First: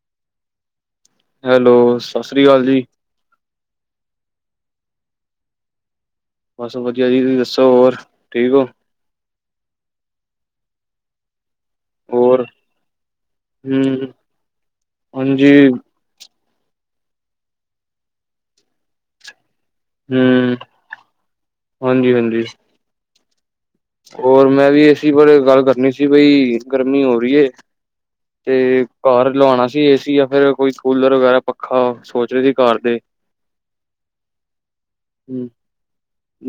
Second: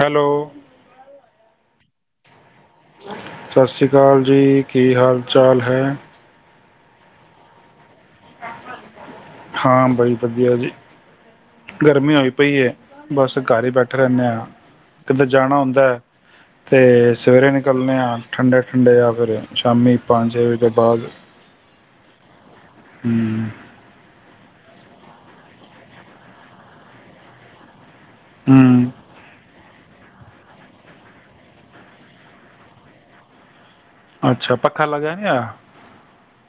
Hello. Hello ਸਤਿ ਸ੍ਰੀ ਅਕਾਲ ਜੀ। ਸਤਿ ਸ੍ਰੀ ਕਾਲ ਜੀ ਕੀ ਹਾਲ ਚਾਲ ਹੈ? ਬਸ ਵਧੀਆ ਜੀ ਤੁਸੀ ਦੱਸੋ ਹੋਰ। ਠੀਕ ਹੋ? ਹਾਂ ਬੜੀ ਵਧੀਆ ਜੀ। ਗਰਮੀ ਹੋਈ ਹੋਰ ਪਈ ਏ ਬਸ ਘਰ ਹੀ ਬੈਠੇ ਹੂੰ, ਰਹਿੰਦੇ ਆਂ। ਕਿਤੇ ਹਾਂਜੀ ਜਾਣਾ ਹੁੰਦਾ ਐ। ਤੇ ਸਵੇਰੇ ਨਿਕਲਣੇ ਆਂ ਠੰਡੇ ਠੰਡੇ ਜਾਂ ਫਿਰ ਸ਼ਾਮੀ ਪੰਜ ਛੇ ਵਜੇ ਦੇ ਬਾਅਦ। ਹਾਂਜੀ ਹਾਂਜੀ। ਹੂੰ। ਹੋਰ ਮੈਂ ਵੀ ਏਸੀ ਬਾਰੇ ਗੱਲ ਕਰਨੀ ਸੀ ਬਈ ਗਰਮੀ ਹੋ ਰਹੀ ਏ। ਤੇ ਹੂੰ ਘਰ ਲਵਾਉਣਾ ਜੀ ਏ ਸੀ ਜਾਂ ਫਿਰ ਕੋਈ ਕੂਲਰ ਵਗੈਰਾ ਪੱਖਾ ਸੋਚ ਰਹੇ ਸੀ ਘਰ ਦੇ। ਅੱਛਾ ਪੱਖਾ ਲਗਾ ਨਹੀਂ ਆ ਹੂੰ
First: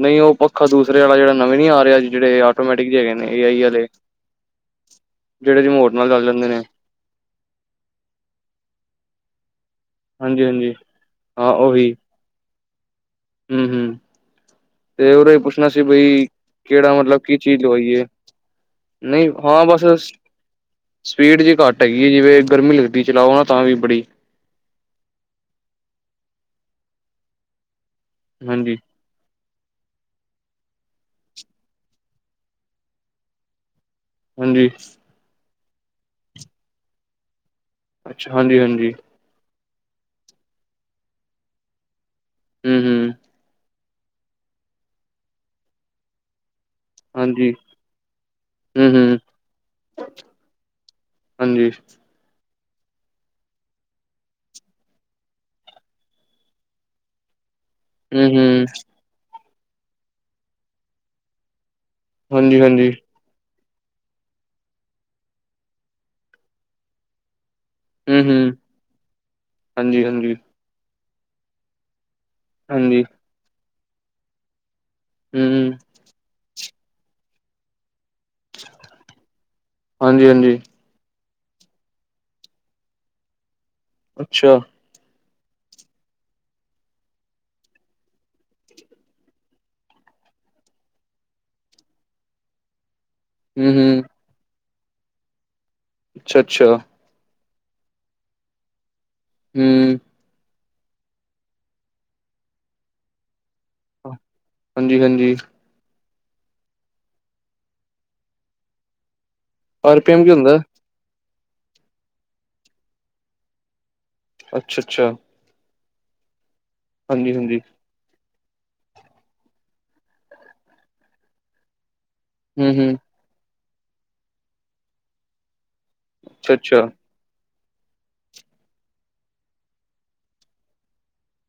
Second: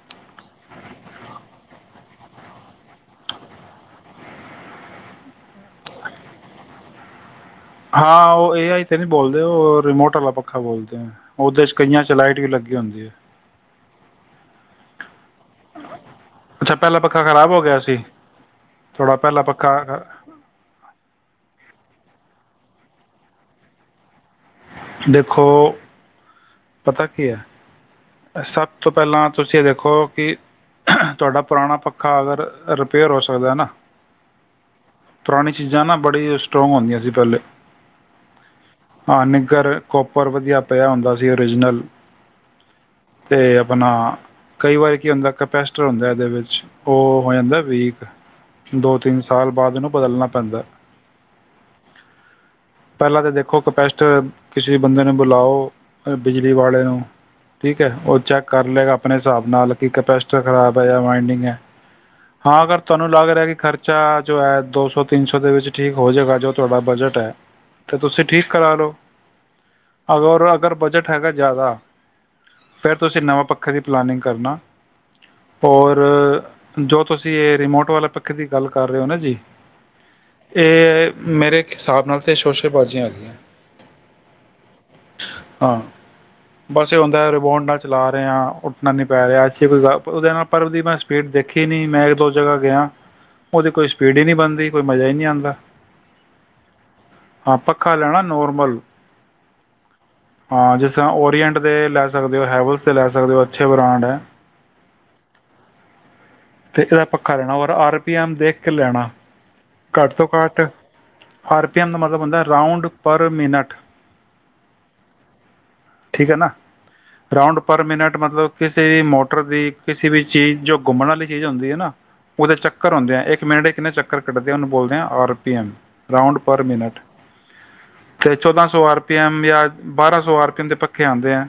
ਨਹੀਂ ਉਹ ਪੱਖਾ ਦੂਸਰੇ ਵਾਲਾ ਜਿਹੜਾ ਨਵੇਂ ਨੀ ਆ ਰਿਹਾ ਜੀ। ਜਿਹੜੇ ਆਟੋਮੈਟਿਕ ਜੇ ਹੈਗੇ ਨੇ ਏ ਆਈ ਵਾਲੇ ਜਿਹੜੇ ਰਿਮੋਟ ਨਾਲ ਚੱਲ ਜਾਂਦੇ ਨੇ। ਹਾਂ ਉਹ ਏ ਆਈ ਤੇ ਨਹੀ ਬੋਲਦੇ ਔ, ਰਿਮੋਟ ਵਾਲਾ ਪੱਖਾ ਹਾਂਜੀ-ਹਾਂਜੀ ਬੋਲਦੇ ਆ ਹਾਂ ਉਹਦੇ ਚ ਉਹੀ ਕਈਆਂ ਚ ਲਾਈਟ ਵੀ ਲੱਗੀ। ਹਾਂਜੀ ਹੂੰ-ਹੂੰ, ਤੇ ਉਹਦਾ ਹੀ ਪੁੱਛਣਾ ਸੀ ਬਈ, ਅੱਛਾ ਕਿਹੜਾ ਪਹਿਲਾ ਮਤਲਬ ਪੱਖਾ ਕੀ ਖ਼ਰਾਬ ਹੋ ਚੀਜ਼ ਗਿਆ ਸੀ ਹੋਈਏ ਥੋੜ੍ਹਾ ਨਹੀਂ ਪਹਿਲਾ ਹਾਂ ਪੱਖਾ ਬਸ ਖ- ਸਪੀਡ ਜਿਹੀ ਘੱਟ ਘੱਟ ਹੈਗੀ ਹੈ, ਜਿਵੇਂ ਗਰਮੀ ਲੱਗਦੀ ਚਲਾਓ ਨਾ ਤਾਂ ਵੀ ਬੜੀ, ਦੇਖੋ, ਪਤਾ ਕੀ ਹੈ। ਸਭ ਹਾਂਜੀ ਤੋਂ ਪਹਿਲਾਂ ਤੁਸੀਂ ਇਹ ਦੇਖੋ ਕਿ, ਤੁਹਾਡਾ ਪੁਰਾਣਾ ਪੱਖਾ ਅਗਰ ਰਿਪੇਅਰ ਹੋ ਸਕਦਾ ਨਾ। ਹਾਜੀ, ਪੁਰਾਣੀ ਚੀਜ਼ਾਂ ਨਾ ਬੜੀ ਸਟਰੋਂਗ ਹੁੰਦੀਆਂ ਸੀ ਪਹਿਲੇ ਅੱਛਾ ਹਾਂਜੀ ਹਾਂਜੀ, ਹਾਂ ਨਿੱਗਰ ਕੋਪਰ ਵਧੀਆ ਪਿਆ ਹੁੰਦਾ। ਓਰੀਜਨਲ, ਹੂੰ-ਹੂੰ, ਅਤੇ ਆਪਣਾ ਕਈ ਵਾਰੀ ਕੀ ਹੁੰਦਾ ਕਪੈਸਟਰ ਹੁੰਦਾ ਇਹਦੇ ਵਿੱਚ, ਉਹ ਹੋ ਹਾਂਜੀ ਜਾਂਦਾ ਵੀਕ ਹੂੰ ਦੋ ਹੂੰ ਤਿੰਨ ਸਾਲ ਬਾਅਦ ਉਹਨੂੰ ਬਦਲਣਾ ਪੈਂਦਾ। ਹਾਂਜੀ ਪਹਿਲਾਂ ਤਾਂ ਦੇਖੋ ਕਪੈਸਟ ਕਿਸੇ ਬੰਦੇ ਨੂੰ ਬੁਲਾਓ। ਬਿਜਲੀ ਵਾਲੇ ਨੂੰ ਠੀਕ ਹੈ ਉਹ ਹੂੰ ਚੈੱਕ ਹੂੰ ਕਰ ਲੇਗਾ ਆਪਣੇ, ਹਿਸਾਬ ਨਾਲ ਕਿ ਕੰਪਸਟਰ ਖਰਾਬ ਹੈ ਮਾਈਨਗ ਹੈ। ਹਾਂਜੀ ਹਾਂ ਅਗਰ ਹਾਂਜੀ ਤੁਹਾਨੂੰ ਲੱਗ ਰਿਹਾ ਕਿ ਖਰਚ, ਬਚਾ ਜੋ ਹੈ ਦੋ ਸੌ ਤਿੰਨ ਸੌ ਦੇ ਵਿੱਚ ਠੀਕ ਹੋ ਜਾਏਗਾ ਜੋ ਤੁਹਾਡਾ ਬਜਟ ਹੈ। ਤੇ ਹੂੰ ਤੁਸੀਂ ਹੂੰ ਠੀਕ ਕਰਾ ਲਓ ਹਾਂਜੀ ਹਾਂਜੀ ਅਗਰ ਅਗਰ, ਬਜਟ ਹੈਗਾ ਜ਼ਿਆਦਾ, ਫੇਰ ਹਾਂਜੀ ਤੁਸੀਂ ਨਵਾਂ ਪੱਖਾ, ਵੱਖਰੀ ਪਲੈਨਿੰਗ ਕਰਨਾ। ਹੂੰ ਹੋਰ, ਜੋ ਤੁਸੀਂ ਇਹ ਰਿਮੋਟ ਵਾਲੇ ਪੱ ਖੇ ਦੀ ਗੱਲ ਕਰ ਰਹੇ ਹੋ ਨਾ ਜੀ ਹਾਂਜੀ ਹਾਂਜੀ ਇਹ, ਮੇਰੇ ਹਿਸਾਬ ਨਾਲ ਤਾਂ ਸ਼ੋਸੈ ਬਾਜ਼ੀਆਂ ਆ ਗਈਆਂ। ਅੱਛਾ, ਹਾਂ ਬਸ ਇਹ ਹੁੰਦਾ ਰਿਮੋਟ ਨਾਲ ਚਲਾ ਰਹੇ ਆ ਉੱਠਣਾ ਨੀ ਪੈ ਰਿਹਾ ਐਸੀ ਕੋਈ ਉਹਦੇ ਨਾਲ ਪਰ ਉਹਦੀ ਮੈਂ ਸਪੀਡ ਦੇਖੀ ਨਹੀਂ ਮੈਂ ਇੱਕ ਦੋ ਜਗ੍ਹਾ ਗਿਆ। ਹੂੰ ਉਹਦੀ ਕੋਈ ਹੂੰ ਸਪੀਡ ਹੀ ਨਹੀਂ ਬਣਦੀ। ਕੋਈ ਮਜ਼ਾ ਹੀ ਨਹੀਂ ਆਉਂਦਾ। ਅੱਛਾ -ਅੱਛਾ ਹਾਂ ਪੱਖਾ ਲੈਣਾ ਨੋਰਮਲ। ਹਮ ਹਾਂ ਜਿਸ ਤਰ੍ਹਾਂ ਓਰੀਐਂਟ ਦੇ ਲੈ ਸਕਦੇ ਹੋ ਹੈਵਲ ਤੇ ਲੈ ਸਕਦੇ ਹੋ। ਅੱਛੇ ਬ੍ਰਾਂਡ ਹੈ। ਹਾਂਜੀ ਹਾਂਜੀ ਤੇ ਇਹਦਾ ਪੱਖਾ ਲੈਣਾ ਔਰ ਐਮਆਰਪੀ ਦੇਖ ਕੇ ਲੈਣਾ। ਆਰ ਪੀ ਐਮ ਕੀ ਹੁੰਦਾ? ਆਰਪੀਐੱਮ ਦਾ ਮਤਲਬ ਹੁੰਦਾ ਰਾਊਂਡ ਪਰ ਮਿਨਟ। ਅੱਛਾ -ਅੱਛਾ ਠੀਕ ਹੈ ਨਾ। ਹਾਂਜੀ ਹਾਂਜੀ ਰਾਊਂਂਡ ਪਰ ਮਿੰਟ ਮਤਲਬ? ਕਿਸੇ ਵੀ ਮੋਟਰ ਦੀ ਕਿਸੇ ਵੀ ਚੀਜ਼ ਜੋ ਘੁੰਮਣ ਵਾਲੀ ਚੀਜ਼ ਹੁੰਦੀ ਹੈ ਨਾ। ਉਹਦੇ ਹੂੰ ਹੂੰ ਚੱਕਰ ਹੁੰਦੇ ਆ ਇੱਕ ਮਿੰਟ। ਕਿੰਨੇ ਚੱਕਰ? ਉਹਨੂੰ ਬੋਲਦੇ ਆਰ ਪੀ ਐਮ। ਰਾਊਂਡ ਅੱਛਾ ਪਰ ਅੱਛਾ ਮਿਨਟ। ਤੇ ਚੌਦਾਂ ਸੌ ਆਰ ਪੀਐਮ ਜਾਂ ਬਾਰਾਂ ਸੌ ਆਰ ਪੀਐਮ ਦੇ ਪੱਖੇ ਆਂਦੇ ਆ।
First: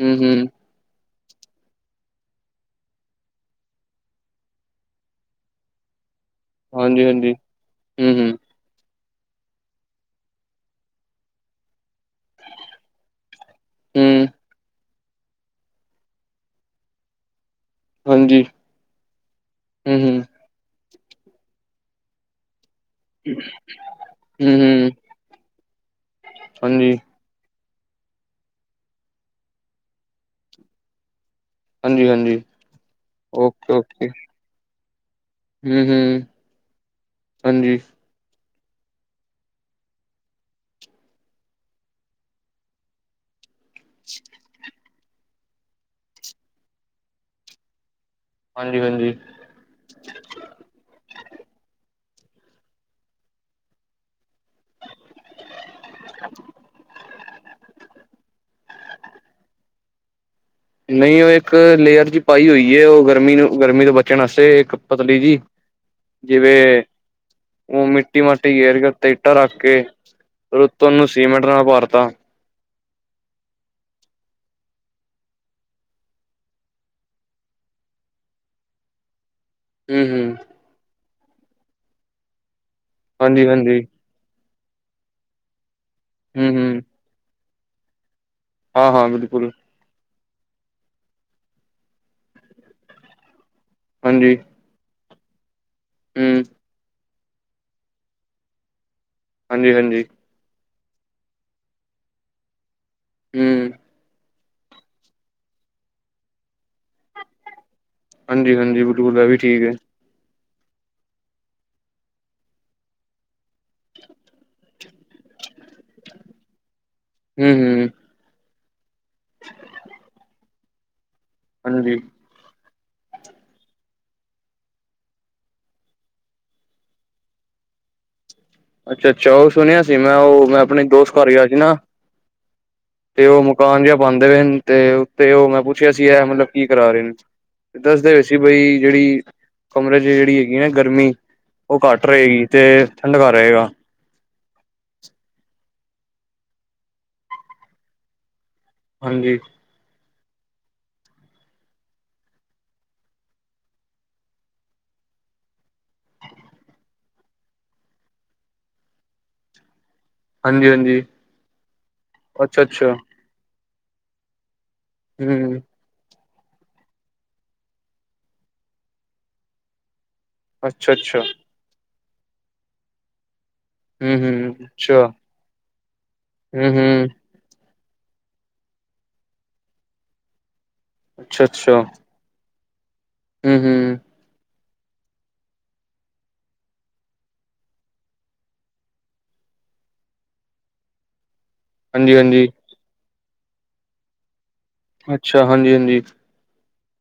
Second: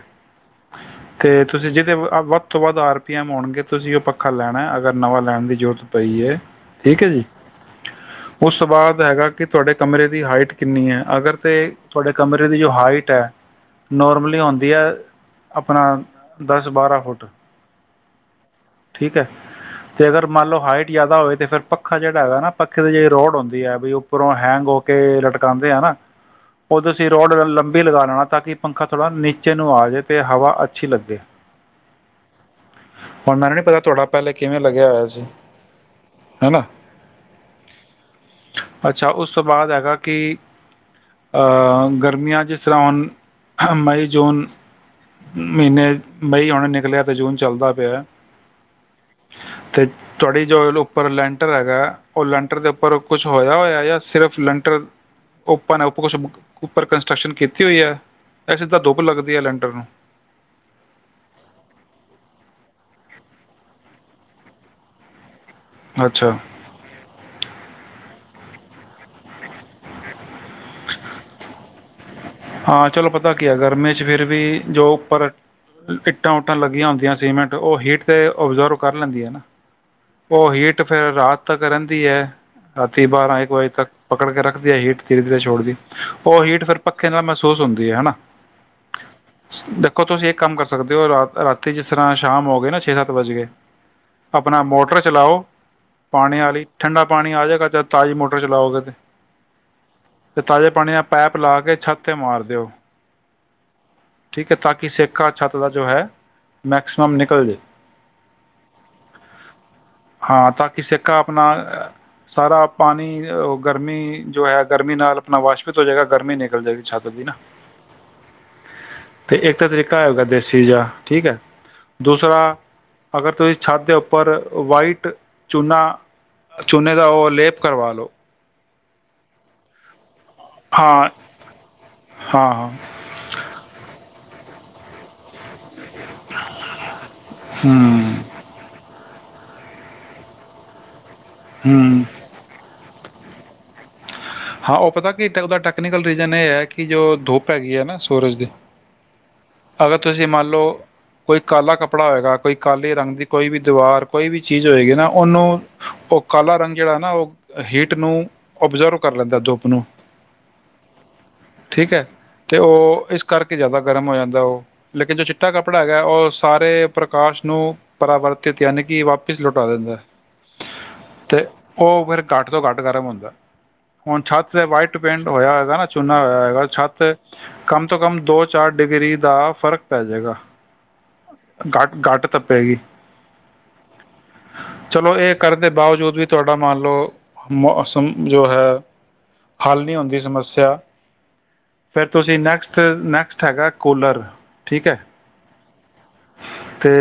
ਹਮ ਹਮ ਅਤੇ ਤੁਸੀਂ ਜਿਹਦੇ ਵੱਧ ਤੋਂ ਵੱਧ ਆਰ ਪੀ ਐੱਮ ਆਉਣਗੇ ਤੁਸੀਂ ਉਹ ਪੱਖਾ ਲੈਣਾ ਅਗਰ ਨਵਾਂ ਲੈਣ ਦੀ ਜ਼ਰੂਰਤ ਪਈ ਏ। ਠੀਕ ਹਾਂਜੀ ਏ ਜੀ ਹਾਂਜੀ ਹੂੰ ਹੂੰ ਉਸ ਤੋਂ ਬਾਅਦ ਹੈਗਾ ਕਿ ਤੁਹਾਡੇ ਕਮਰੇ ਦੀ ਹਾਈਟ ਕਿੰਨੀ ਹੈ ਅਗਰ ਤੇ ਤੁਹਾਡੇ ਕਮਰੇ ਦੀ ਜੋ ਹਾਈਟ ਹੈ ਹੂੰ ਨੋਰਮਲੀ ਹੁੰਦੀ ਹੈ। ਆਪਣਾ ਦਸ ਬਾਰਾਂ ਫੁੱਟ। ਹਾਂਜੀ ਠੀਕ ਏ ਹੂੰ ਤੇ ਹੂੰ ਅਗਰ ਮੰਨ ਲਓ ਹਾਈਟ ਜਿਆਦਾ ਹੋਵੇ ਫਿਰ ਪੱਖਾ ਜਿਹੜਾ ਹੈ ਨਾ ਪੱਖੇ ਦੀ ਜੋ ਰੋਡ ਹੁੰਦੀ ਹੈ ਵੀ ਉੱਪਰੋਂ ਹੂੰ ਹੈਂਗ ਹੋ ਹੂੰ ਕੇ ਲਟਕਾਉਂ ਹਨਾ [inaudible] ਉਹ ਹਾਂਜੀ ਤੁਸੀਂ ਰੋਡ ਨਾਲ ਲੰਮੀ ਵੀ ਲਗਾ ਲੈਣਾ ਤਾਂ ਕਿ ਪੰਖਾ ਥੋੜ੍ਹਾ ਨੀਚੇ ਨੂੰ ਆ ਜਾਵੇ ਤੇ ਹਵਾ ਅੱਛੀ ਲੱਗੇ। ਹਾਂਜੀ ਹਾਂਜੀ ਹੁਣ ਮੈਨੂੰ ਨਈ ਓਕੇ ਪਤਾ ਓਕੇ ਤੁਹਾਡਾ ਪਹਿਲੇ ਕਿਵੇਂ ਲੱਗਿਆ ਹੋਇਆ ਸੀ? ਹੂੰ-ਹੂੰ, ਹੈ ਨਾ। ਹਾਂਜੀ। ਅੱਛਾ ਉਸ ਤੋਂ ਬਾਅਦ ਹੈਗਾ ਕਿ ਅਹ ਗਰਮੀਆਂ ਜਿਸ ਤਰ੍ਹਾਂ ਹੁਣ। ਮਈ, ਜੂਨ ਮਹੀਨੇ ਮਈ ਹੁਣ ਨਿਕਲਿਆ ਤੇ ਜੂਨ ਚੱਲਦਾ ਪਿਆ। ਹਾਂਜੀ-ਹਾਂਜੀ। ਤੇ ਤੁਹਾਡੀ ਜੋ ਉੱਪਰ ਲੈਂਟਰ ਹੈਗਾ। ਉਹ ਲੈਂਟਰ ਦੇ ਉੱਪਰ ਕੁੱਛ ਹੋਇਆ ਹੋਇਆ ਜਾਂ ਸਿਰਫ, ਲੈਂਟਰ ਉੱਪਰ ਨੇ ਉੱਪ ਕੁਛ ਉੱਪਰ ਕੰਸਟਰਕਸ਼ਨ ਕੀਤੀ ਹੋਈ ਹੈ, ਇਹ ਸਿੱਧਾ ਦੁੱਪ ਲੱਗਦੀ ਹੈ ਲੈਂਟਰ ਨੂੰ ਨਹੀਂ ਉਹ ਇੱਕ ਲੇਅਰ ਚ ਪਾਈ ਹੋਈ, ਉਹ ਗਰਮੀ ਨੂੰ ਗਰਮੀ ਤੋਂ ਬਚਣ ਵਾਸਤੇ ਇੱਕ ਪਤਲੀ ਜੀ, ਅੱਛਾ ਜਿਵੇ ਉਹ ਇਟੀ ਮਟੀ ਰਗਤ ਇਟਾ ਰੱਖ ਕੇ, ਉਤੋ ਉਹਨੂੰ ਸੀਮੈਂਟ ਨਾਲ ਭਰਤਾ, ਹਾਂ ਚਲੋ ਪਤਾ ਕੀ ਹੈ, ਗਰਮੀ ਚ ਫਿਰ ਵੀ ਜੋ ਉੱਪਰ ਇੱਟਾਂ ਉੱਟਾਂ ਲੱਗੀਆਂ ਹੁੰਦੀਆਂ ਸੀਮੈਂਟ ਉਹ ਹੀਟ ਤੇ ਓਬਜ਼ਰਵ ਕਰ ਲੈਂਦੀ ਹੈ ਨਾ, ਹੂੰ-ਹੂੰ, ਉਹ ਹੀਟ ਫੇਰ, ਰਾਤ ਤਾਂ ਕਰਨ ਦੀ ਹੈ, ਰਾਤੀ ਬਾਰਾਂ ਇੱਕ ਵਜੇ ਹਾਂਜੀ-ਹਾਂਜੀ, ਤੱਕ ਪਕੜ ਕੇ ਰੱਖ। ਵਧੀਆ ਹੀਟ ਧੀਰੇ ਧੀਰੇ ਛੋੜਦੀ, ਉਹ ਹੀਟ ਫਿਰ ਪ ਮਹਿਸੂਸ ਹੁੰਦੀ ਹੈ ਹਨਾ। ਹਾਂ ਹਾਂ ਬਿਲਕੁਲ, ਦੇਖੋ ਤੁਸੀਂ ਇੱਕ ਕੰਮ ਕਰ ਸਕਦੇ ਹੋ ਰਾ ਰਾਤੀ ਜਿਸ ਤਰ੍ਹਾਂ ਸ਼ਾਮ ਹੋ ਗਏ ਨਾ ਛੇ ਸੱਤ ਵੱਜ ਗਏ। ਹਾਂਜੀ। ਆਪਣਾ ਮੋਟਰ, ਚਲਾਓ, ਪਾਣੀ ਹੂੰ, ਵਾਲੀ ਠੰਡਾ, ਪਾਣੀ ਆ ਜਾਏਗਾ ਤਾਜ਼ੀ ਮੋਟਰ ਚਲਾਓਗੇ ਤੇ, ਹਾਂਜੀ ਹਾਂਜੀ, ਤੇ ਤਾਜ਼ੇ ਪਾਣੀ ਦਾ ਪੈਪ ਲਾ ਕੇ, ਛੱਤ ਤੇ ਮਾਰ ਦਿਓ। ਹੂੰ, ਠੀਕ ਹੈ ਤਾਂਕ ਸਿੱਕਾ ਛਾਤ ਦਾ ਜੋ ਹੈ। ਮੈਕਸੀਮਮ ਨਿਕਲ ਜੇ ਹਾਂਜੀ ਹਾਂਜੀ, ਬਿਲਕੁ ਦਾ ਵੀ ਠੀਕ ਹੈ। ਹਾਂ, ਤਾਂ ਕਿ ਸਿੱਕਾ ਆਪਣਾ ਸਾਰਾ ਪਾਣੀ ਗਰਮੀ ਜੋ ਹੈ। ਗਰਮੀ ਨਾਲ ਆਪਣਾ ਵਾਸ਼ਪਿਤ ਹੋ ਜਾਏਗਾ, ਗਰਮੀ ਨਿਕਲ ਜਾਏਗੀ ਛੱਤ ਦੀ ਨਾ ਹੂੰ-ਹੂੰ। ਤੇ ਇੱਕ ਤਾਂ ਤਰੀਕਾ ਹੈ ਦੇਸ਼, ਸੀਜਾ, ਠੀਕ ਹੈ ਹਾਂਜੀ, ਦੂਸਰਾ, ਅਗਰ ਤੁਸੀਂ ਛੱਤ ਦੇ ਉੱਪਰ ਵਾਈਟ ਚੁੱਲਾ ਚੂਨੇ ਦਾ ਉਹ ਲੇਪ ਕਰਵਾ ਲਓ। ਅੱਛਾ-ਅੱਛਾ, ਉਹ ਸੁਣਿਆ ਸੀ। ਮੈਂ ਉਹ ਮੈਂ ਆਪਣੇ ਦੋਸਤ ਹਾਂ ਘਰ ਗਿਆ ਸੀ, ਨਾ ਹਾਂ ਹਾਂ ਤੇ ਉਹ ਮਕਾਨ ਜਿਹਾ ਬੰਦ [unintelligible] ਤੇ-ਤੇ ਓ ਮੈਂ ਪੁੱਛਿਆ ਸੀ ਐ ਮਤਲਬ ਕੀ ਕਰਾ ਰੇ ਨੇ ਦੱਸਦੇ ਪਏ ਹੂੰ ਸੀ ਬਈ ਜਿਹੜੀ ਕਮਰੇ ਚ ਜਿਹੜੀ ਹੈਗੀ ਆ ਨਾ ਗਰਮੀ ਓ ਹੂੰ ਘੱਟ ਰਏਗੀ ਤੇ [unintelligible] ਰਏਗਾ ਹਾਂ ਉਹ ਪਤਾ ਕੀ ਟ ਉਹਦਾ ਟੈਕਨੀਕਲ ਰੀਜਨ ਏ ਐ ਕਿ ਜੋ ਦੁਪ ਹੈਗੀ ਐ ਨਾ ਸੂਰਜ ਦੀ ਹਾਂਜੀ। ਤਾਂ ਤੁਸੀਂ ਮੰਨ ਲੌ ਕੋਈ ਕਾਲਾ ਕੱਪੜਾ ਹੋਏਗਾ ਕੋਈ ਕਾਲੀ ਰੰਗ ਦੀ ਕੋਈ ਵੀ ਦੀਵਾਰ ਕੋਈ ਵੀ ਚੀਜ਼ ਹੋਏਗੀ ਨਾ ਉਹਨੂੰ ਓ ਕਾਲਾ ਰੰਗ ਜਿਹੜਾ ਨਾ ਓ ਹੀਟ ਨੂੰ ਓਬਜ਼ਰਵ ਕਰ ਲੈਂਦਾ ਦੂਪ ਨੂੰ। ਹਾਂਜੀ ਹਾਂਜੀ ਠੀਕ ਐ ਤੇ ਅੱਛਾ ਓ ਅੱਛਾ ਇਸ ਕਰਕੇ ਜਾਦਾ ਗਰਮ ਹੋ ਜਾਂਦਾ ਓ ਲੇਕਿਨ ਜੋ ਚਿੱਟਾ ਹਮ ਕੱਪੜਾ ਹੈਗਾ ਓ ਸਾਰੇ ਪ੍ਰਕਾਸ਼ ਨੂੰ ਪਰਾਵਰਤਿਤ ਯਾਨੀ ਕਿ ਵਾਪਿਸ ਲੁਟਾ ਦਿੰਦੈ ਅੱਛਾ-ਅੱਛਾ ਓ ਫਿਰ ਘੱਟ ਤੋਂ ਘੱਟ ਗਰਮ ਹੁੰਦਾ। ਹਮ ਹੁਣ ਛੱਤ ਹਮ ਤੇ ਵਾਈਟ ਅੱਛਾ ਪੇਂਟ ਹੋਇਆ ਹੋਏਗਾ ਨਾ ਚੂਨਾ ਹੋਇਆ ਹੋਏਗਾ ਹਮ ਛੱਤ ਹਮ ਕਮ ਤੋਂ ਕਮ ਦੋ ਚਾਰ ਡਿਗਰੀ ਦਾ ਫ਼ਰਕ ਪੈ ਜੇਗਾ। ਗਟ ਗਟ ਤ ਪੈਗੀ। ਹੂੰ-ਹੂੰ ਚਲੋ ਏਕਰਨ ਦੇ ਬਾਵਜੂਦ ਵੀ ਤੁਹਾਡਾ ਮੰਨ ਲੌ ਮੌਸਮ ਜੋ ਹੈ ਹੱਲ ਨਹੀਂ ਹੁੰਦੀ ਸਮੱਸਿਆ ਫੇਰ ਹਾਂਜੀ ਤੁਸੀਂ ਹਾਂਜੀ ਨੈਕਸਟ ਨੈਕਸ [unintelligible] ਹੈਗਾ ਕੂਲਰ ਠੀਕ ਹੈ ਅੱਛਾ। ਹਾਂਜੀ-ਹਾਂਜੀ ਤੇ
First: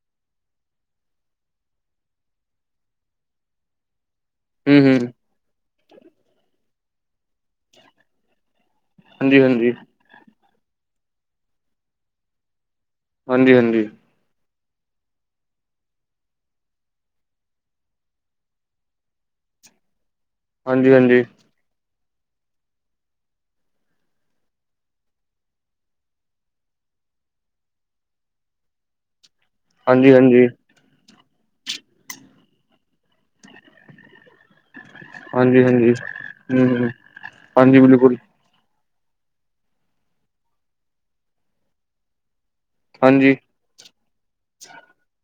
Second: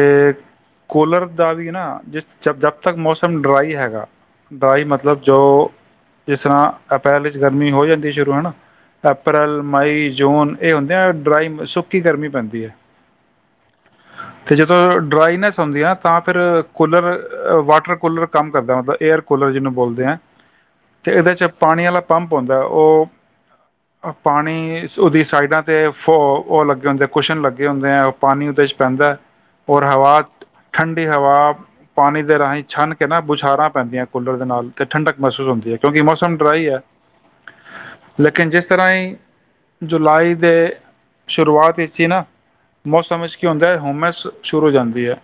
ਕੋਲਰ ਦਾ ਵੀ ਨਾ ਜਿਸ ਜਦ ਤੱਕ ਮੌਸਮ ਡਰਾਈ ਹੈਗਾ ਹਮ ਡਰਾਈ ਹਮ ਮਤਲਬ ਜੋ ਜਿਸ ਤਰ੍ਹਾਂ ਅਪ੍ਰੈਲ ਵਿੱਚ ਗਰਮੀ ਹੋ ਜਾਂਦੀ ਸ਼ੁਰੂ ਹਨਾ। ਹਾਂਜੀ ਅਪ੍ਰੈਲ, ਹਾਂਜੀ ਮਈ, ਜੂਨ ਏ ਹੁੰਦੇ ਆ ਡਰਾਈ ਸੁੱਕੀ ਗਰਮੀ ਪੈਂਦੀ ਐ ਹਾਂਜੀ-ਹਾਂਜੀ ਤੇ ਜਦੋਂ ਡਰਾਈਨੈਸ ਹੁੰਦੀ ਐ ਤਾਂ ਫਿਰ ਕੂਲਰ ਵਾਟਰ ਕੂਲਰ ਕੰਮ ਕਰਦਾ ਮਤਲਬ ਏਅਰ ਕੂਲਰ ਜਿਹਨੂੰ ਬੋਲਦੇ ਐ ਹਾਂਜੀ ਤੇ ਇਹਦੇ ਹਾਂਜੀ ਚ ਪਾਣੀ ਆਲਾ ਪੰਪ ਹੁੰਦਾ ਓ ਪਾਣੀ ਸ ਓਦੀ ਸਾਈਡਾਂ ਤੇ ਫੋ ਓ ਲੱਗੇ ਹੁੰਦੇ ਕੁਸ਼ਨ ਲੱਗੇ ਹੁੰਦੇ ਐ ਪਾਣੀ ਉਦੇ ਚ ਪੈਂਦਾ ਹੋਰ ਹਾਂਜੀ ਹਵਾ ਹਾਂਜੀ ਠੰਡੀ ਹਵਾ ਪਾਣੀ ਦੇ ਰਾਹੀਂ ਛਨ ਕੇ ਨਾ ਬੁਛਾਰਾਂ ਪੈਂਦੀਆਂ ਕੂਲਰ ਦੇ ਨਾਲ। ਅਤੇ ਠੰਡਕ ਮਹਿਸੂਸ ਹਾਂਜੀ ਹੁੰਦੀ ਏ ਹਾਂਜੀ ਕਿਉਂਕਿ ਮੌਸਮ ਡਰਾਈ ਹਮ ਹੈ ਹਮ ਹਾਂਜੀ ਬਿਲਕੁਲ ਲੇਕਿਨ ਜਿਸ ਇਸ ਤਰ੍ਹਾਂ ਈ ਜੁਲਾਈ ਦੇ ਸ਼ੁਰੁਆਤ ਵਿੱਚ ਹੀ ਨਾ ਮੌਸਮ ਹਾਂਜੀ ਹੋਮਸ ਸ਼ੁਰੂ ਹੋ ਜਾਂਦੀ ਹੈ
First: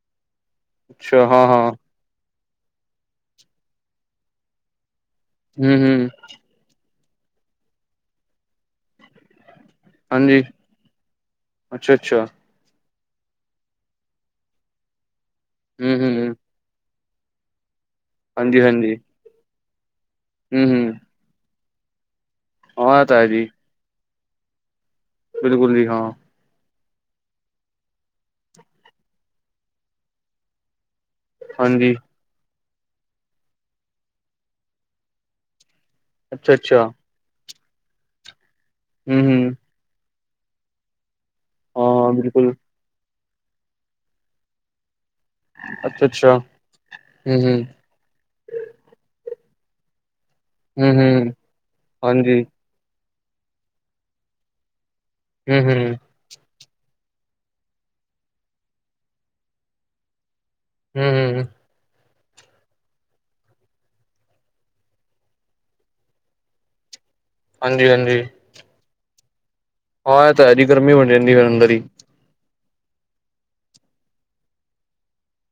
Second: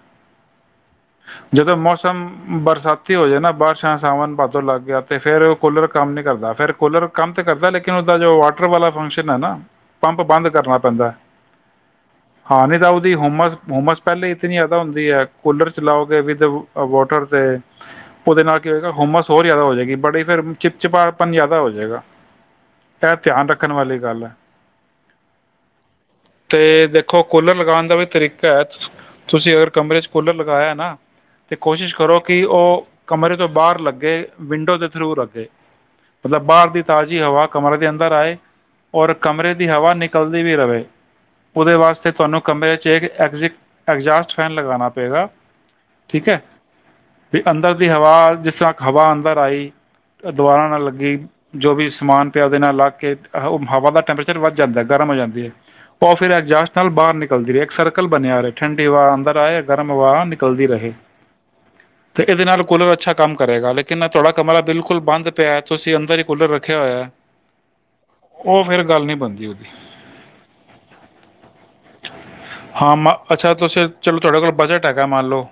ਅੱਛਾ ਹਾਂ ਹਾਂ ਜਦੋਂ ਮੌਸਮ ਬਰਸਾਤੀ ਹੋ ਜਾਏ ਨਾ ਬਾਰਸ਼ਾ ਸਾਵਨ ਭਾਦੋਂ ਲੱਗ ਗਿਆ ਅਤੇ ਫਿਰ ਹਮ ਕੂਲਰ ਹਮ ਕੰਮ ਨਹੀਂ ਕਰਦਾ ਫਿਰ ਕੁਲਰ ਕੰਮ ਤਾਂ ਕਰਦਾ ਲੇਕਿਨ ਉਹਦਾ ਜੋ ਵਾਟਰ ਵਾਲਾ ਫੰਕਸ਼ਨ ਹੈ ਨਾ ਪੰਪ ਹਾਂਜੀ ਬੰਦ ਕਰਨਾ ਪੈਂਦਾ ਅੱਛਾ ਅੱਛਾ ਹਾਂ ਨਹੀਂ ਤਾਂ ਉਹ ਦੀ ਹੋਮਸ ਹੋਮਸ ਪਹਿਲਾਂ ਹੀਂ ਇਨੀ ਜ਼ਿਆਦਾ ਹੁੰਦੀ ਏ। ਕੂਲਰ ਹਮ ਚਲਾਓਗੇ ਹਮ ਵਿਦ ਵ [unintelligible] ਉਹਦੇ ਨਾਲ ਹਾਂਜੀ ਕੀ ਹੋਏਗਾ ਹਾਂਜੀ ਹੋਮਸ ਹੋਰ ਜ਼ਿਆਦਾ ਹੋ ਜਾਏਗਾ ਬੜੇ ਫੇਰ ਹਮ ਚਿਪ ਹਮ ਚਿਪਾਪਨ ਜ਼ਿਆਦਾ ਹੋ ਜਾ ਜਗਾ ਹਾਂ ਇਹ ਤਾਂ ਹੈ ਜੀ ਧਿਆਨ ਰੱਖਣ ਵਾਲੀ ਗੱਲ ਏ। ਬਿਲਕੁਲ ਜੀ ਹਾਂ। ਦੇਖੋ ਕੂਲਰ ਲਗਾਉਣ ਦਾ ਵੀ ਤਰੀਕਾ ਏ ਤੁਸੀਂ ਅਗਰ ਕਮਰੇ ਚ ਕੂਲਰ ਲਗਾਇਆ ਏ ਨਾ ਤੇ ਹਾਂਜੀ ਕੋਸ਼ਿਸ਼ ਕਰੋ ਕਿ ਉਹ ਕਮਰੇ ਤੋਂ ਬਾਹਰ ਲੱਗੇ ਵਿੰਡੋ ਦੇ ਥਰੂ ਲੱਗੇ। ਮਤਲਬ ਅੱਛਾ ਬਾਹਰ ਅੱਛਾ ਦੀ ਤਾਜ਼ੀ ਹਵਾ ਕਮਰੇ ਦੇ ਅੰਦਰ ਆਏ। ਔਰ ਹੂੰ ਹੂੰ ਕਮਰੇ ਦੀ ਹਵਾ ਨਿਕ ਨਿਕਲਦੀ ਵੀ ਰਹੇ ਉਹਦੇ ਵਾਸਤੇ ਹਾਂ ਤੁਹਾਨੂੰ ਬਿਲਕੁਲ ਕਮਰੇ ਐਗਜਾਸਟ ਫੈਨ ਲਗਾਨਾ ਤਾਂ ਪਏਗਾ ਅੱਛਾ ਠੀਕ ਅੱਛਾ ਏ ਹੂੰ ਵੀ ਹੂੰ ਅੰਦਰ ਦੀ ਹਵਾ ਜਿਸ ਤਰ੍ਹਾਂ ਹਵਾ ਅੰਦ ਆਈ ਦੁਬਾਰਾਂ ਨਾਲ ਹੂੰ ਲੱਗੀ ਹੂੰ ਜੋ ਵੀ ਸਮਾਨ ਹਾਂਜੀ ਪਿਆ ਉਹਦੇ ਨਾਲ ਲੱਗ ਕੇ। ਉਹ ਹਵਾ ਦਾ ਟੈਂਪਰੇਚਰ ਵੱਧ ਜਾਂਦਾ। ਗਰਮ ਹੋ ਜਾਂਦੀ ਏ ਹੂੰ ਹੂੰ ਉਹ ਫਿਰ ਐਜਸਟ ਨਾਲ ਬਾਹਰ ਨਿਕਲ [unintelligible] ਸਰਕਲ ਬਣਿਆ ਰਹੇ। ਠੰਡੀ ਹਵਾ ਅੰਦਰ ਆਏ ਗਰਮ ਹਵਾ ਨਿਕਲ ਨਿਕਲਦੀ ਰਹੇ। ਹੂੰ ਹੂੰ ਤੇ ਇਹਦੇ ਨਾਲ ਕੂਲਰ ਅੱਛਾ ਕੰਮ ਕਰੇਗਾ ਲੇਕਿਨ ਤੁਹਾਡਾ ਕਮਰਾ ਬਿਲਕੁਲ ਬੰਦ ਪਿਆ। ਤੁਸੀਂ ਅੰਦਰ ਹੀ ਕੂਲਰ ਰੱਖਿਆ ਹੋਇਆ ਹੈ। ਹਾਂਜੀ ਹਾਂਜੀ ਉਹ ਫੇਰ ਗੱਲ ਨੀ ਬਣਦੀ। [inaudible] ਹਾਂ ਇਹ ਤਾਂ ਹੈ ਜੀ ਗਰਮੀ ਬਣੀ ਜਾਂਦੀ ਫਿਰ ਅੰਦਰ ਹੀ। ਹਾਂ। ਮ ਅੱਛਾ ਤੁਸੀ ਚਲੋ ਤੁਹਾਡੇ ਕੋਲ ਬਜਟ ਹੈਗਾ ਮੰਨ ਲਓ।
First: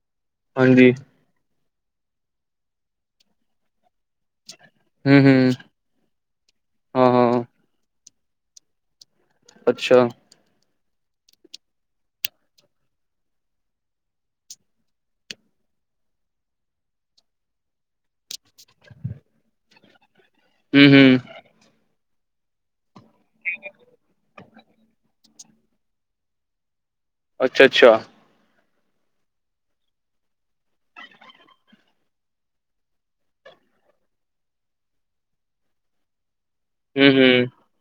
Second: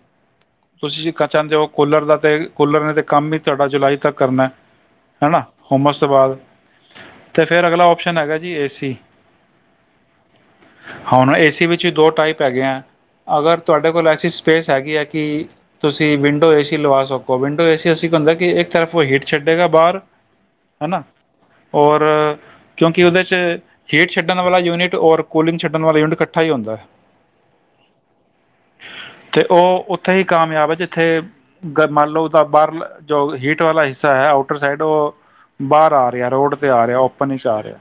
ਹਾਂਜੀ ਤੁਸੀਂ [unintelligible] ਹੋ ਕੂਲਰ ਦਾ ਤੇ ਕੂਲਰ ਨੇ ਤੇ ਕੰਮ ਵੀ ਤੁਹਾਡਾ ਜੁਲਾਈ ਤੱਕ ਕਰਨਾ। ਹੂੰ ਹੂੰ ਹੈਣਾ, ਹੁਮਸ ਤੋਂ ਬਾਅਦ ਹਾਂ ਹਾਂ ਤੇ ਫੇਰ ਅਗਲਾ [unintelligible] ਹੈਗਾ ਜੀ ਏ ਸੀ। ਅੱਛਾ। ਹੁਣ ਏਸੀ ਵਿੱਚ ਦੋ ਟਾਈਪ ਹੈਗੇ ਆ। ਅਗਰ ਤੁਹਾਡੇ ਕੋਲ ਐਸੀ ਸਪੇਸ ਹੈਗੀ ਹੈ ਕਿ ਤੁਸੀਂ ਵਿੰਡੋ ਏਸੀ ਲਵਾ ਸਕੋ। ਵਿੰਡੋ ਏਸੀ ਅਸੀਂ ਕੀ ਹੁੰਦਾ ਕਿ ਇੱਕ ਤਰਫ ਉਹ ਹੀਟ ਛੱਡੇਗਾ ਬਾਹਰ ਹੂੰ ਹੈਣਾ ਹੂੰ ਹੋਰ। ਹੰ ਕਿਉਂਕਿ ਉਹਦੇ ਚ ਹੀਟ ਛੱਡਣ ਵਾਲਾ ਯੂਨਿਟ ਔਰ ਕੂਲਿੰਗ ਛੱਡਣ ਵਾਲਾ ਯੂਨਿਟ ਕ ਇਕੱਠਾ ਹੀ ਹੁੰਦਾ ਹੈ। ਅੱਛਾ, ਅੱਛਾ। ਤੇ ਉਹ ਉੱਥੇ ਹੀ ਕਾਮਯਾਬ ਹੈ ਜਿੱਥੇ ਮੰਨ ਲਓ ਓਦਾ ਬਾਹਰਲਾ ਜੋ ਹੀਟ ਵਾਲਾ ਹਿੱਸਾ ਹੈ ਆਊਟਰ ਸਾਈਡ ਉਹ ਬਾਹਰ ਆ ਰਿਹਾ ਰੋਡ ਤੇ ਆ ਰਿਹਾ ਹੂੰ ਓਪਨ ਇਚ ਹੂੰ ਆ ਰਿਹਾ।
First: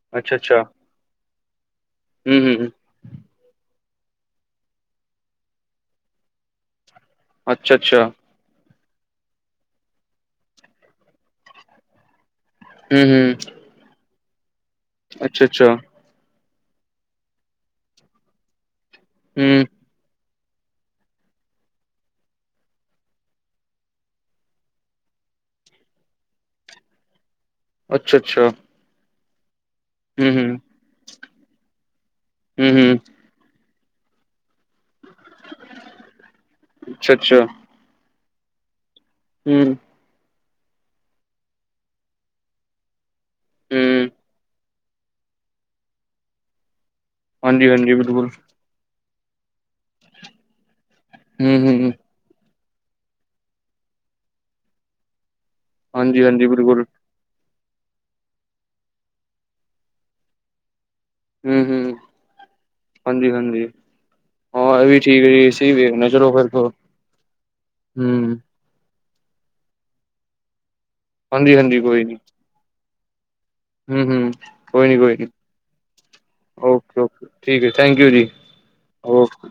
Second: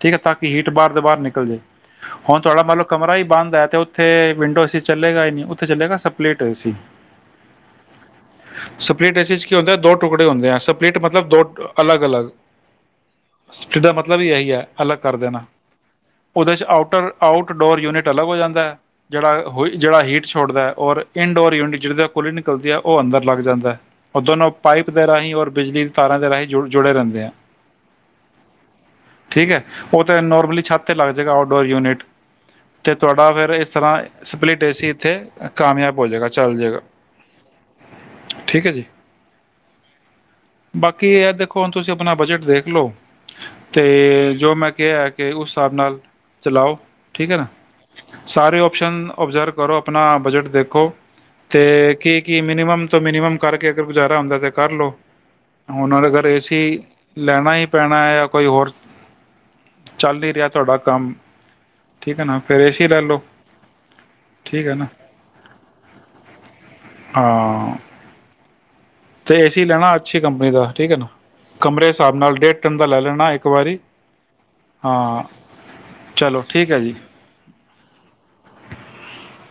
ਠੀਕ ਹੈ, ਤਾਂ ਅੱਛਾ ਕਿ ਅੱਛਾ ਹੀਟ ਬਾਰ ਦੇ ਬਾਰ ਨਿਕਲ [unintelligible] ਹੂੰ ਹੁਣ ਤੁਹਾਡਾ ਹੂੰ ਮਤਲਬ ਕਮਰਾ ਹੀ ਬੰਦ ਐ ਤੇ ਉੱਥੇ ਵਿੰਡੋ ਏਸੀ ਚੱਲੇਗਾ ਹੀ ਨਹੀਂ। ਉੱਥੇ ਚੱਲਗਾ ਸਪਲਿਟ ਏਸੀ। ਅੱਛਾ, ਅੱਛਾ। ਸਪਲਿਟ ਇਸ ਚ ਕੀ ਹੁੰਦਾ ਦੋ ਟੁਕੜੇ ਹੁੰਦੇ ਆ। ਸਪਲਿਟ ਮਤਲਬ ਦੋ ਅਲੱਗ ਅਲੱਗ ਹੂੰ, ਹੂੰ। ਮਤਲਬ ਇਹੀ ਹੈ। ਅਲੱਗ ਕਰ ਦੇਨਾ। ਅੱਛਾ ਅੱਛਾ ਉਹਦੇ ' ਚ ਆਊਟਰ ਆਊਟ ਡੋਰ ਯੂਨਿਟ ਅਲੱਗ ਹੋ ਜਾਂਦਾ ਐ। ਹੂੰ ਜਿਹੜਾ ਜਿਹੜਾ ਹੀਟ ਚ ਛੋੜਦਾ ਹੈ। ਔਰ ਇਨਡੋਰ ਯੂਨਿਟ ਜਿਦੇ ਕੂਲਿੰਗ ਨਿਕਲਦੀ ਹੈ ਉਹ ਅੰਦਰ ਲੱਗ ਜਾਂਦਾ ਹੈ। ਦੋਨੋਂ ਪਾਈਪ ਦੇ ਰਾਹੀਂ ਔਰ ਬਿਜਲੀ ਦੀ ਤਾਰਾਂ ਦੇ ਰਾਹੀਂ ਜੁੜੇ ਰਹਿੰਦੇ ਹੈ। ਅੱਛਾ, ਅੱਛਾ। ਠੀਕ ਹੈ। ਉਹ ਤੇ ਹੂੰ ਹੂੰ ਨੋਰਮਲੀ ਛੱਤ ਤੇ ਲੱਗਦਾ [unintelligible] ਆਊਟਡੋਰ ਯੂਨਿਟ ਹੂੰ ਤੇ ਹੂੰ ਤੁਹਾਡਾ ਫੇਰ ਇਸ ਤਰ੍ਹਾਂ ਸਪਲਿਟ ਏ ਸੀ ਕਾਮਯਾਬ ਹੋ ਜਾਏਗਾ ਚੱਲ ਜਾਏਗਾ ਅੱਛਾ ਅੱਛਾ ਠੀਕ ਹੈ ਜੀ ਹੂੰ ਬਾਕੀ ਇਹ ਦੇਖੋ ਹੁਣ ਤੁਸੀਂ ਆਪਣਾ ਬਜਟ ਦੇਖ ਲਓ ਤੇ ਜੋ ਮੈਂ ਕਿਹਾ ਹੈ ਕਿ ਉਸ ਹਿਸਾਬ ਨਾਲ ਚਲਾਓ ਠੀਕ ਹੈ ਨਾ ਹਾਂਜੀ ਹਾਂਜੀ ਬਿਲਕੁਲ ਸਾਰੇ ਓਪਸ਼ਨ ਓਬਜ਼ਰਵ ਕਰੋ ਆਪਣਾ ਬਜਟ ਦੇਖੋ ਹੂੰ ਤੇ ਹੂੰ ਕੀ ਕੀ ਮਿਨੀਮਮ ਤੋਂ ਮਿਨੀਮਮ ਕਰਕੇ ਅਗਰ ਗੁਜ਼ਾਰਾ ਹੁੰਦਾ ਤੇ ਕਰ ਲੋ ਹੁਣ ਹਾਂਜੀ ਅਗਰ ਏ ਹਾਂਜੀ ਸੀ ਬਿਲਕੁਲ ਲੈਣਾ ਏ ਪੈਣਾ ਜਾਂ ਕੋਈ ਹੋਰ ਚੱਲ ਹੀ ਰਿਹਾ ਤੁਹਾਡਾ ਕੰਮ ਹੂੰ ਹੂੰ ਠੀਕ ਹੈ ਨਾ ਫਿਰ ਏ ਸੀ ਲੈ ਲਓ ਹਾਂਜੀ ਹਾਂਜੀ ਠੀਕ ਹੈ ਹਾਂ ਇਹ ਨਾ ਵੀ ਠੀਕ ਏ ਸੀ ਵੇਖਦੇ ਚਲੋ ਫ਼ਿਰ ਹੂੰ ਤੇ ਏ ਸੀ ਲੈਣਾ ਅੱਛੀ ਕੰਪਨੀ ਦਾ ਠੀਕ ਹੈ ਨਾ ਕਮਰੇ ਹਿਸਾਬ ਨਾਲ ਡੇਢ ਟਨ ਦਾ ਲੈ ਲੈਣਾ ਇੱਕ ਵਾਰੀ ਹੂੰ ਹੂੰ ਕੋਈ ਨੀ ਕੋਈ ਹਾਂ ਨੀ ਚਲੋ ਠੀਕ ਹੈ ਜੀ ਓਕੇ-ਓਕੇ ਠੀਕ ਹੈ ਥੈਂਕ ਯੂ ਜੀ ਓਕੇ